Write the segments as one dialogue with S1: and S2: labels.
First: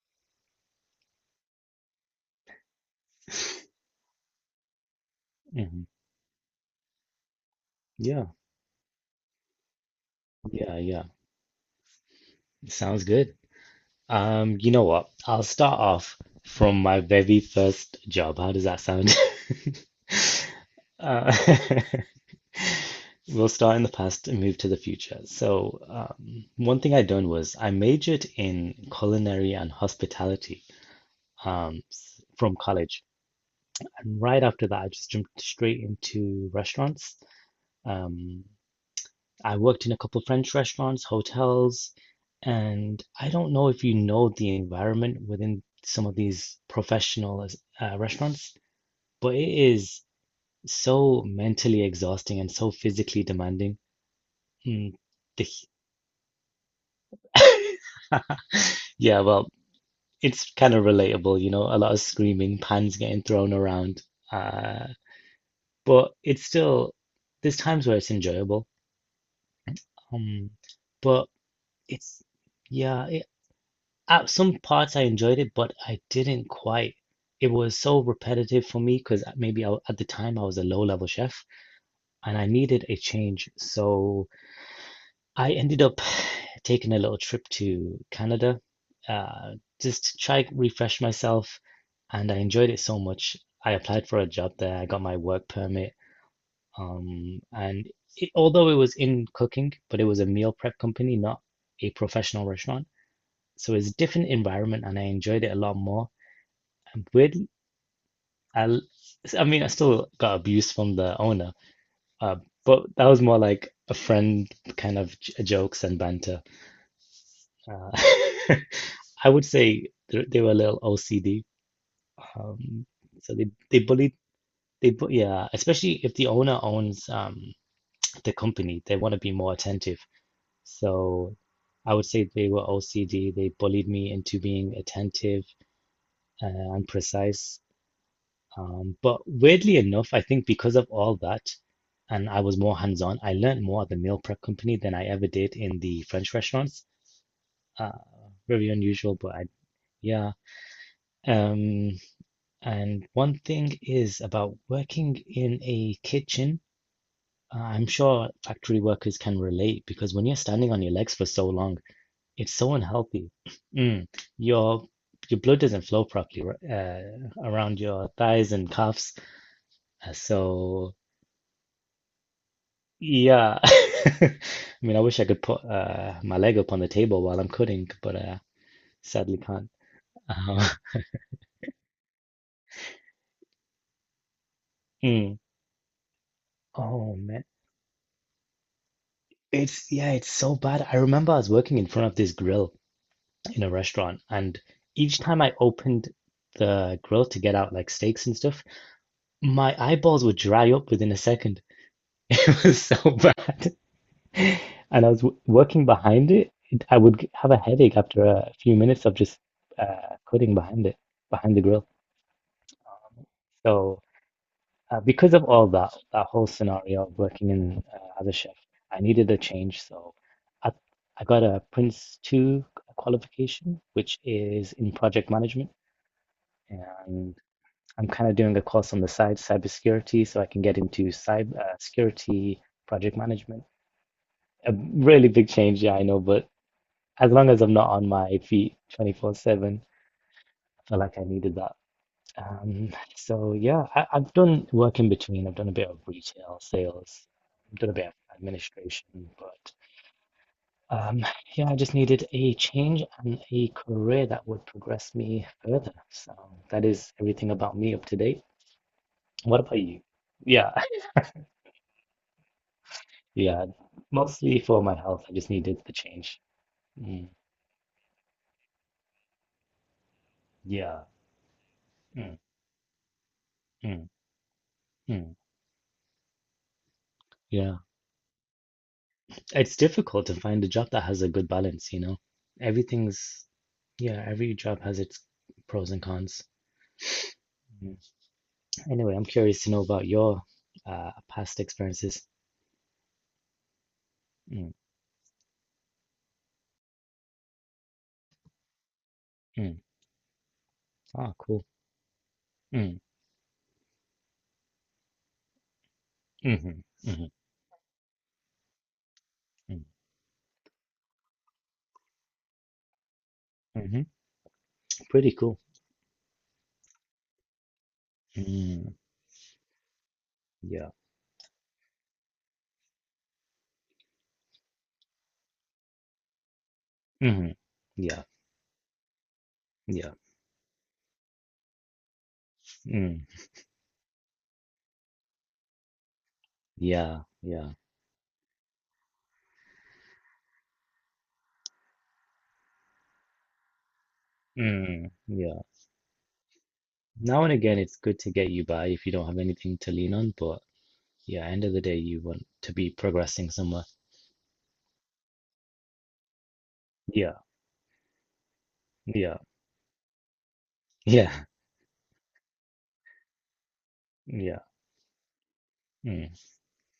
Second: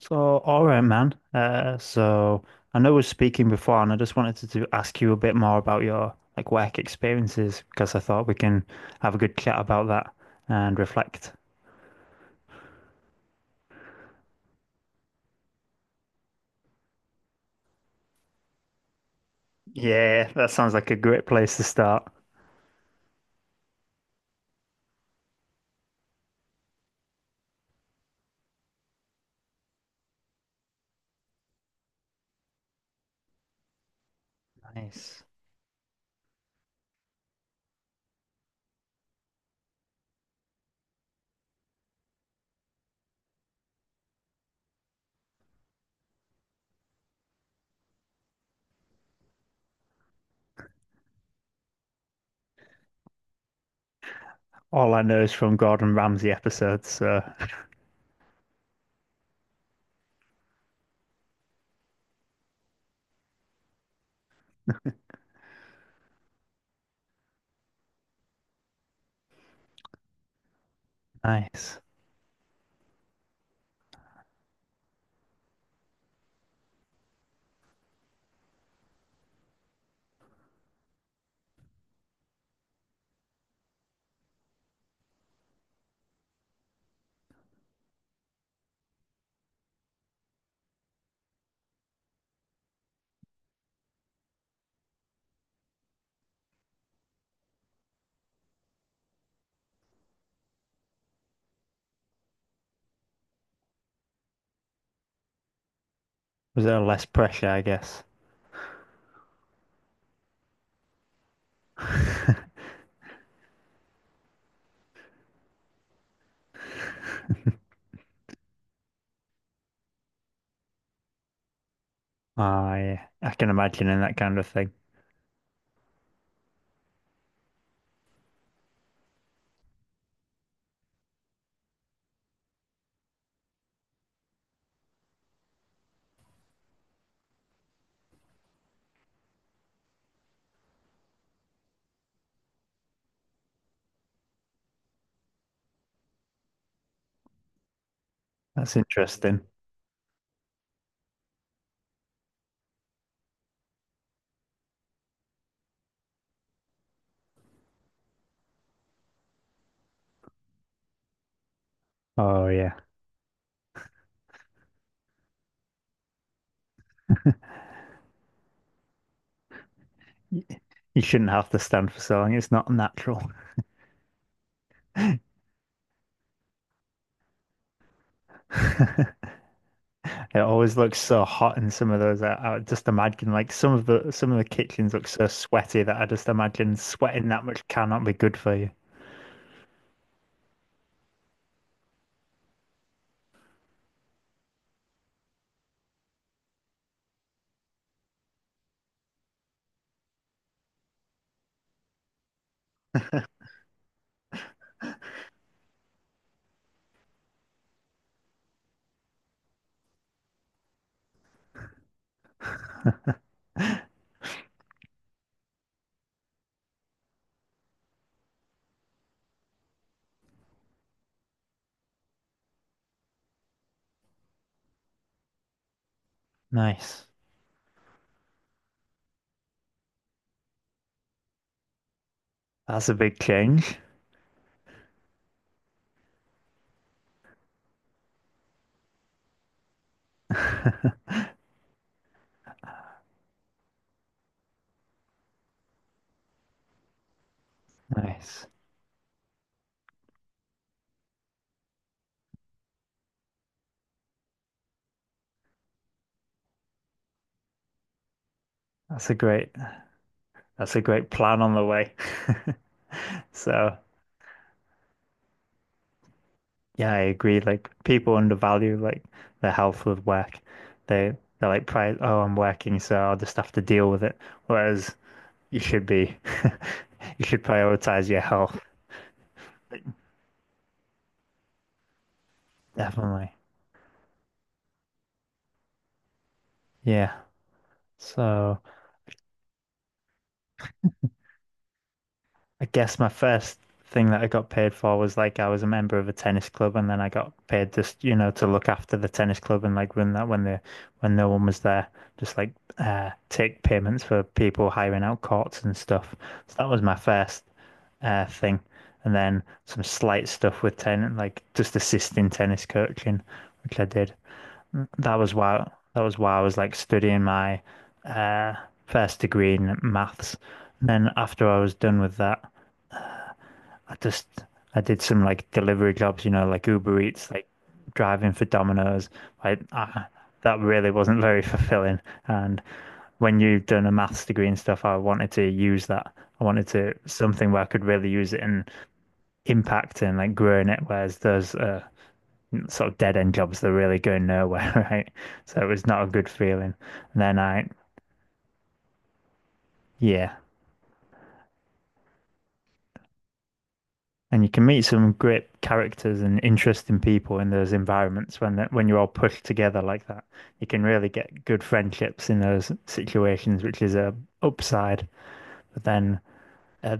S1: So, all right, man. So I know we are speaking before, and I just wanted to ask you a bit more about
S2: Mhm.
S1: your like work experiences because I thought
S2: Yeah,
S1: we can have a good chat about that and
S2: yeah, yeah.
S1: reflect.
S2: Sounds good. You know what? I'll start off from my very first job. How does that sound?
S1: Yeah, that sounds like a great
S2: Uh,
S1: place to start.
S2: we'll start in the past and move to the future. So, one thing I'd done was I majored in culinary and hospitality, from college. And right after that, I just
S1: Nice.
S2: jumped straight into restaurants. Um, I worked in a couple French restaurants, hotels, and I don't know if you know the environment within some of these professional restaurants, but it is so mentally exhausting and so physically demanding.
S1: All
S2: Mm,
S1: I know is
S2: the-
S1: from Gordon Ramsay episodes, so
S2: yeah, well, it's kind of relatable, you know, a lot of screaming, pans getting thrown around. Uh, but it's still, there's times where it's enjoyable. Um, but
S1: nice.
S2: it's, yeah, At some parts I enjoyed it, but I didn't quite. It was so repetitive for me because at the time I was a low-level chef and I needed a change. So I ended up taking a little trip to Canada, uh, just to try refresh myself, and I enjoyed it so much. I applied for a job there. I got my work permit, and it, although it was in cooking, but it was a meal prep company, not a professional restaurant. So it's a different environment, and I enjoyed it a lot more.
S1: Was there less pressure,
S2: Weirdly,
S1: I guess?
S2: I, I mean, I still got abuse from the owner, uh, but that was more like a friend kind of j jokes and banter. Uh, I would say they were a little OCD, um,
S1: I
S2: so
S1: can
S2: they
S1: imagine in
S2: bullied
S1: that kind of thing.
S2: they bu yeah, especially if the owner owns the company, they want to be more attentive. So I would say they were OCD. They bullied me into being attentive uh, and precise. But weirdly enough, I think because of all that, and I was more hands-on, I learned more at the meal prep company than I ever did in the French restaurants. Uh, very
S1: That's
S2: unusual,
S1: interesting.
S2: yeah. Um, and one thing is about working in a kitchen. I'm sure factory workers can relate because when you're standing on your legs for so long,
S1: Oh
S2: it's so
S1: yeah.
S2: unhealthy. Mm, your blood doesn't flow properly around your thighs and calves. Uh,
S1: Y-
S2: so.
S1: You shouldn't have to stand for so long. It's not natural.
S2: Yeah. I mean, I wish I could put my leg up on the table while I'm coding, but sadly can't.
S1: It
S2: Uh,
S1: always looks so hot in some of those. I just imagine like some of the kitchens look so
S2: mm.
S1: sweaty that I just imagine
S2: Oh
S1: sweating that
S2: man,
S1: much cannot be good for you.
S2: it's so bad. I remember I was working in front of this grill in a restaurant, and each time I opened the grill to get out like steaks and stuff, my eyeballs would dry up within a second. It was so bad. And I was w working behind it. I would have a headache after a few minutes of just coding behind it, behind the grill. So, because of all that, that whole scenario of working in as a chef, I needed a change. So, I, I got a Prince 2 qualification, which is in project management.
S1: Nice.
S2: And I'm kind of doing a course on the side, cybersecurity, so I can get into cyber security,
S1: That's a
S2: project
S1: big
S2: management.
S1: change.
S2: A really big change, yeah, I know, but as long as I'm not on my feet 24/7, I feel like I needed that. So yeah, I've done work in between. I've done a bit of retail sales, I've done a bit of
S1: Nice.
S2: administration, but um, yeah, I just needed a change and a career that would progress me further. So that is everything about me up to date.
S1: That's a great
S2: What about you? Yeah,
S1: that's a great plan on the way.
S2: yeah,
S1: So
S2: mostly for my health. I just needed the change.
S1: yeah, I
S2: Mm,
S1: agree. Like people undervalue like their health with work.
S2: yeah,
S1: They they're like pri oh I'm
S2: mm,
S1: working, so I'll just have to deal with
S2: mm,
S1: it. Whereas
S2: mm,
S1: you should be you should
S2: yeah.
S1: prioritize your health.
S2: It's difficult to find a job that has a good balance, you know.
S1: Definitely.
S2: Everything's, yeah, every job has its pros and cons.
S1: Yeah.
S2: Mm.
S1: So
S2: Anyway, I'm curious to know about your past experiences.
S1: I guess my first thing that I got
S2: Mm,
S1: paid for was like I was a member of a tennis club, and then I got paid just, you know, to look after the tennis club and
S2: mm.
S1: like run that when no
S2: Ah,
S1: one was
S2: cool.
S1: there, just like
S2: Mm,
S1: take payments for people hiring out courts and stuff. So that was
S2: mm,
S1: my
S2: mm,
S1: first thing, and then
S2: mm,
S1: some slight stuff with tennis, like just assisting tennis coaching, which I
S2: hmm.
S1: did. that
S2: Pretty
S1: was
S2: cool.
S1: why that was why I was like studying my uh
S2: Mm,
S1: first degree in maths. And
S2: yeah.
S1: then after I was done with that, I just I did some like delivery jobs, you know, like Uber Eats, like
S2: Mm-hmm. Yeah.
S1: driving for Domino's. Like I,
S2: Yeah.
S1: that really wasn't very fulfilling. And
S2: Mm,
S1: when you've done a maths degree and stuff, I wanted to use that. I wanted to
S2: yeah.
S1: something where I
S2: Yeah.
S1: could really use it and impact and like grow in it. Whereas those sort of dead end jobs that really go nowhere, right?
S2: Mm,
S1: So
S2: yeah.
S1: it was not a good feeling. And then
S2: Now and
S1: I,
S2: again, it's good to get you by if you don't have anything to lean
S1: yeah,
S2: on, but yeah, end of the day, you want to be progressing somewhere.
S1: and you can meet some great characters and interesting
S2: Yeah.
S1: people in those environments when you're all
S2: Yeah.
S1: pushed together like that. You can really
S2: Yeah.
S1: get good friendships in those situations, which is a
S2: Yeah.
S1: upside. But then
S2: Mm.
S1: uh,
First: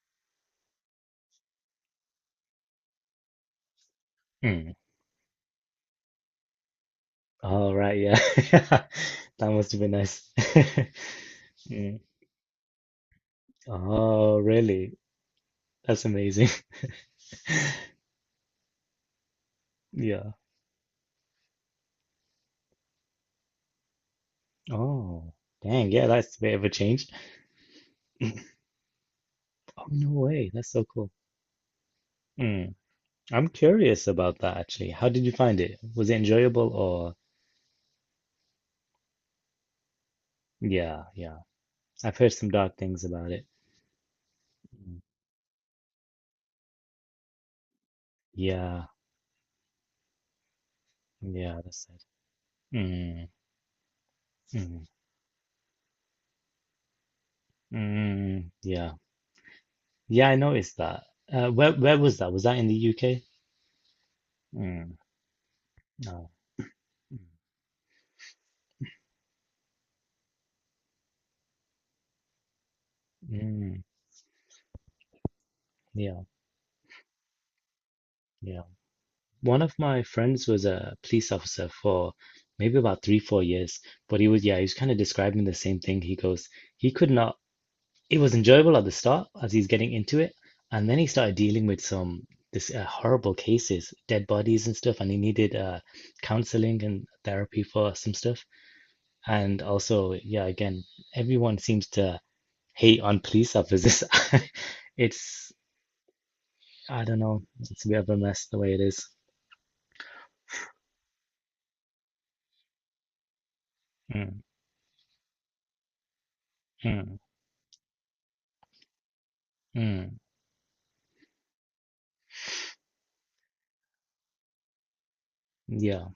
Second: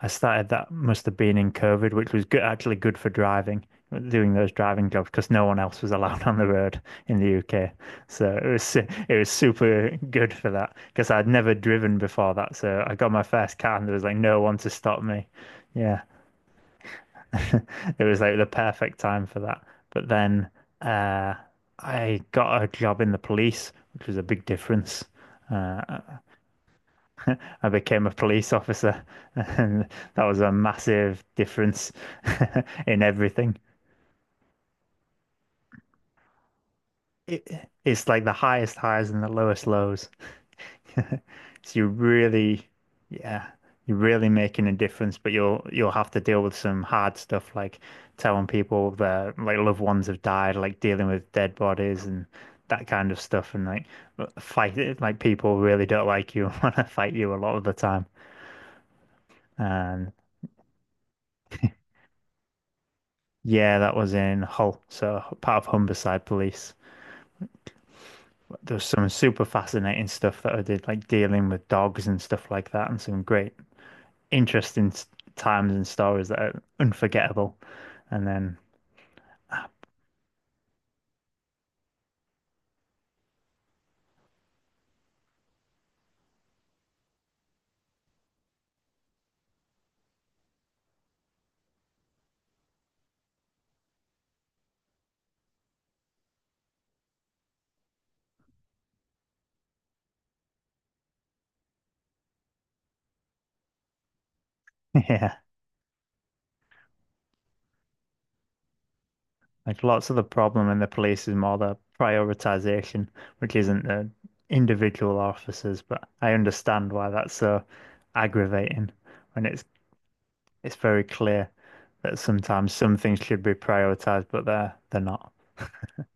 S1: I started that must have been in COVID, which was good, actually good for driving, doing those
S2: Mm.
S1: driving jobs because no one else was allowed on the road in the UK.
S2: All right. Yeah.
S1: So it was
S2: That must have
S1: super
S2: been nice.
S1: good for that because I'd never driven
S2: Mm.
S1: before that. So I got my first car and there was like
S2: Oh,
S1: no one to
S2: really?
S1: stop me. Yeah,
S2: That's amazing.
S1: it was like the perfect time for that. But
S2: Yeah.
S1: then uh, I got a job in the police, which was a big difference.
S2: Oh,
S1: Uh,
S2: dang. Yeah, that's a bit of a change.
S1: I became a police officer,
S2: Oh,
S1: and
S2: no
S1: that was
S2: way.
S1: a
S2: That's so cool.
S1: massive difference
S2: Mm.
S1: in
S2: I'm
S1: everything.
S2: curious about that actually. How did you find it? Was it enjoyable or?
S1: It's like the highest highs and the lowest lows.
S2: Yeah. Yeah.
S1: So
S2: I've heard some dark things about it.
S1: yeah, you're really making a
S2: Mm.
S1: difference, but you'll have to deal with some hard stuff like telling
S2: Yeah.
S1: people their like loved ones have died, like dealing with dead
S2: Yeah. That's it.
S1: bodies and that kind of
S2: Mm.
S1: stuff, and like fight
S2: Mm.
S1: it. like People really don't like you and want to fight you a lot of the
S2: Mm.
S1: time.
S2: Mm, yeah.
S1: And
S2: Yeah. I noticed that. Where was that? Was that in the UK?
S1: yeah, that was in Hull,
S2: Mm,
S1: so part of Humberside
S2: no.
S1: Police.
S2: Mm,
S1: There was some super fascinating stuff that I did, like dealing with dogs and stuff like that, and some great,
S2: mm,
S1: interesting times and
S2: yeah,
S1: stories that are unforgettable. And then,
S2: yeah. One of my friends was a police officer for maybe about three, 4 years, but yeah, he was kind of describing the same thing. He goes, he could not, it was enjoyable at the start as he's getting into it, and then he started dealing with some this horrible cases, dead bodies and stuff, and he needed counseling and therapy for some stuff. And also, yeah, again, everyone seems to hate on police officers.
S1: yeah,
S2: It's I don't know. It's a bit of a mess the way it is.
S1: like lots of the problem in the police is more the prioritization, which isn't the
S2: Mm,
S1: individual officers, but I understand why
S2: mm,
S1: that's so aggravating when
S2: mm,
S1: it's very clear that sometimes some things should be prioritized, but they're not.
S2: yeah.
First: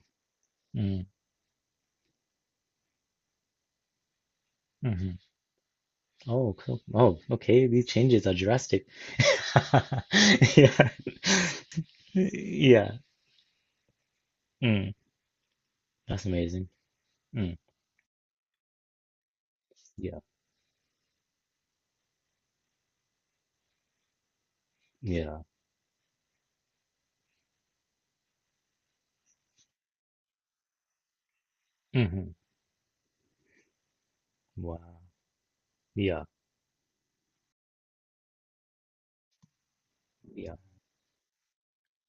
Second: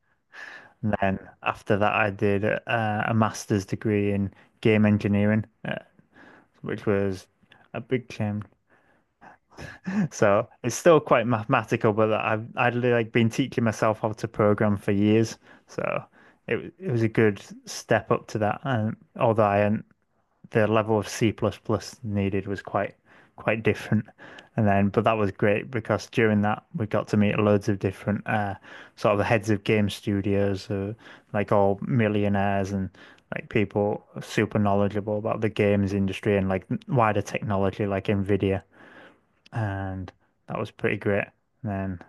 S1: And
S2: Mm,
S1: then after that, I did a master's degree in game
S2: hmm.
S1: engineering,
S2: Oh, cool.
S1: which
S2: Oh,
S1: was
S2: okay.
S1: a
S2: These
S1: big
S2: changes are
S1: change.
S2: drastic.
S1: So
S2: Yeah.
S1: it's still quite mathematical, but I'd
S2: Yeah.
S1: like been teaching myself how to program for
S2: Mm,
S1: years. So
S2: that's amazing.
S1: it was a good
S2: Mm,
S1: step up to that. And although I hadn't
S2: yeah.
S1: the level of C++ plus plus needed was quite different. And then, but that was
S2: Yeah.
S1: great because during that we got to meet loads of different sort of heads of game studios, like all
S2: Hmm.
S1: millionaires and like people super
S2: Wow.
S1: knowledgeable about the games
S2: Yeah.
S1: industry and like wider technology, like Nvidia. And
S2: Yeah.
S1: that was pretty great. And then,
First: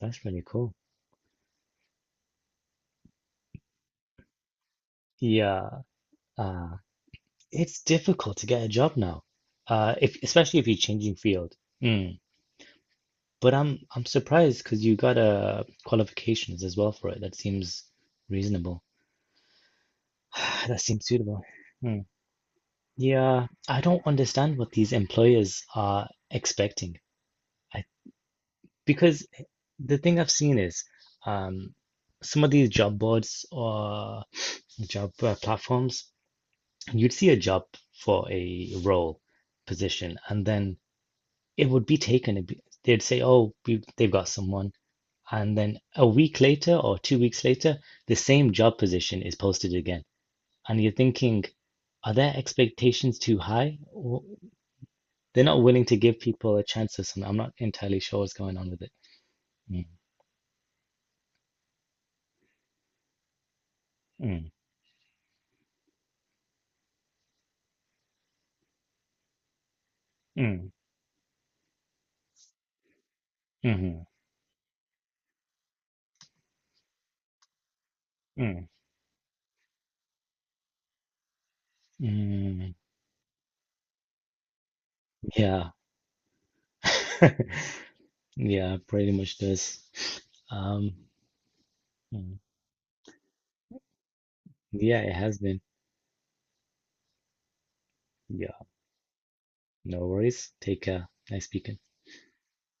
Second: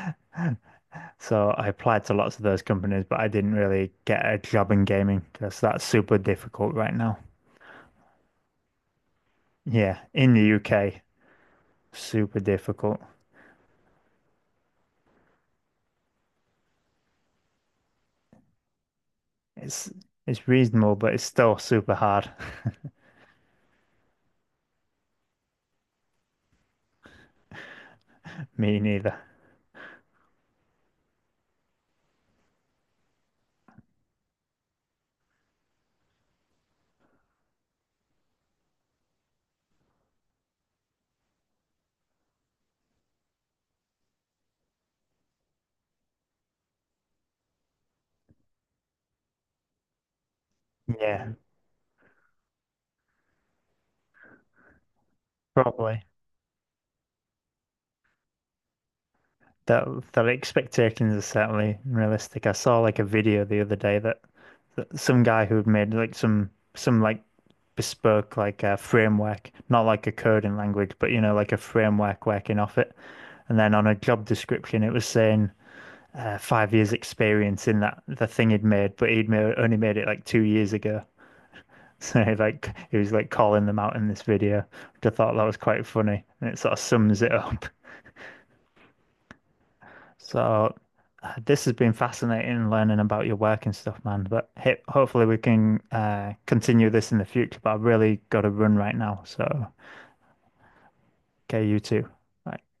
S2: That's really cool.
S1: so I applied to lots of those companies, but I didn't really get a job in gaming because
S2: Yeah.
S1: that's super difficult
S2: Uh,
S1: right now.
S2: it's difficult to get a job now.
S1: Yeah,
S2: If
S1: in the
S2: Especially if you're
S1: UK,
S2: changing field. Mm.
S1: super difficult.
S2: But I'm surprised because you got qualifications as well for it. That seems reasonable.
S1: It's it's
S2: That
S1: reasonable,
S2: seems
S1: but it's
S2: suitable.
S1: still super
S2: Hmm.
S1: hard.
S2: Yeah, I don't understand what these employers are expecting. I
S1: Me neither.
S2: because the thing I've seen is um some of these job boards or job platforms, you'd see a job for a role position, and then it would be taken. It'd be, they'd say, "Oh, they've got someone." And then a week later or 2 weeks later, the same job position is posted again. And you're
S1: Yeah,
S2: thinking, are their expectations too high? Or they're not willing to
S1: probably.
S2: give people a chance or something. I'm not entirely sure what's going on with it.
S1: That
S2: Mm,
S1: the expectations are certainly realistic. I saw like a video the other day
S2: mm,
S1: that some guy who had made like some like bespoke like a framework, not like a coding
S2: mm,
S1: language, but you know like a framework working off it. And then on a
S2: mhm,
S1: job description, it was saying 5 years experience in that the thing he'd
S2: mm,
S1: made, but only made it like 2 years ago. So like
S2: mm.
S1: he was like calling them out in this video, which I thought that was
S2: Yeah.
S1: quite funny, and it sort of sums it up.
S2: Yeah, pretty much does.
S1: So
S2: Um,
S1: this has been
S2: mm.
S1: fascinating learning about your work and stuff, man. But hey,
S2: Yeah, it
S1: hopefully we
S2: has been.
S1: can continue this in the future. But I've really got to
S2: Yeah,
S1: run right now, so
S2: no worries. Take care. Nice
S1: okay,
S2: speaking.
S1: you too. Bye.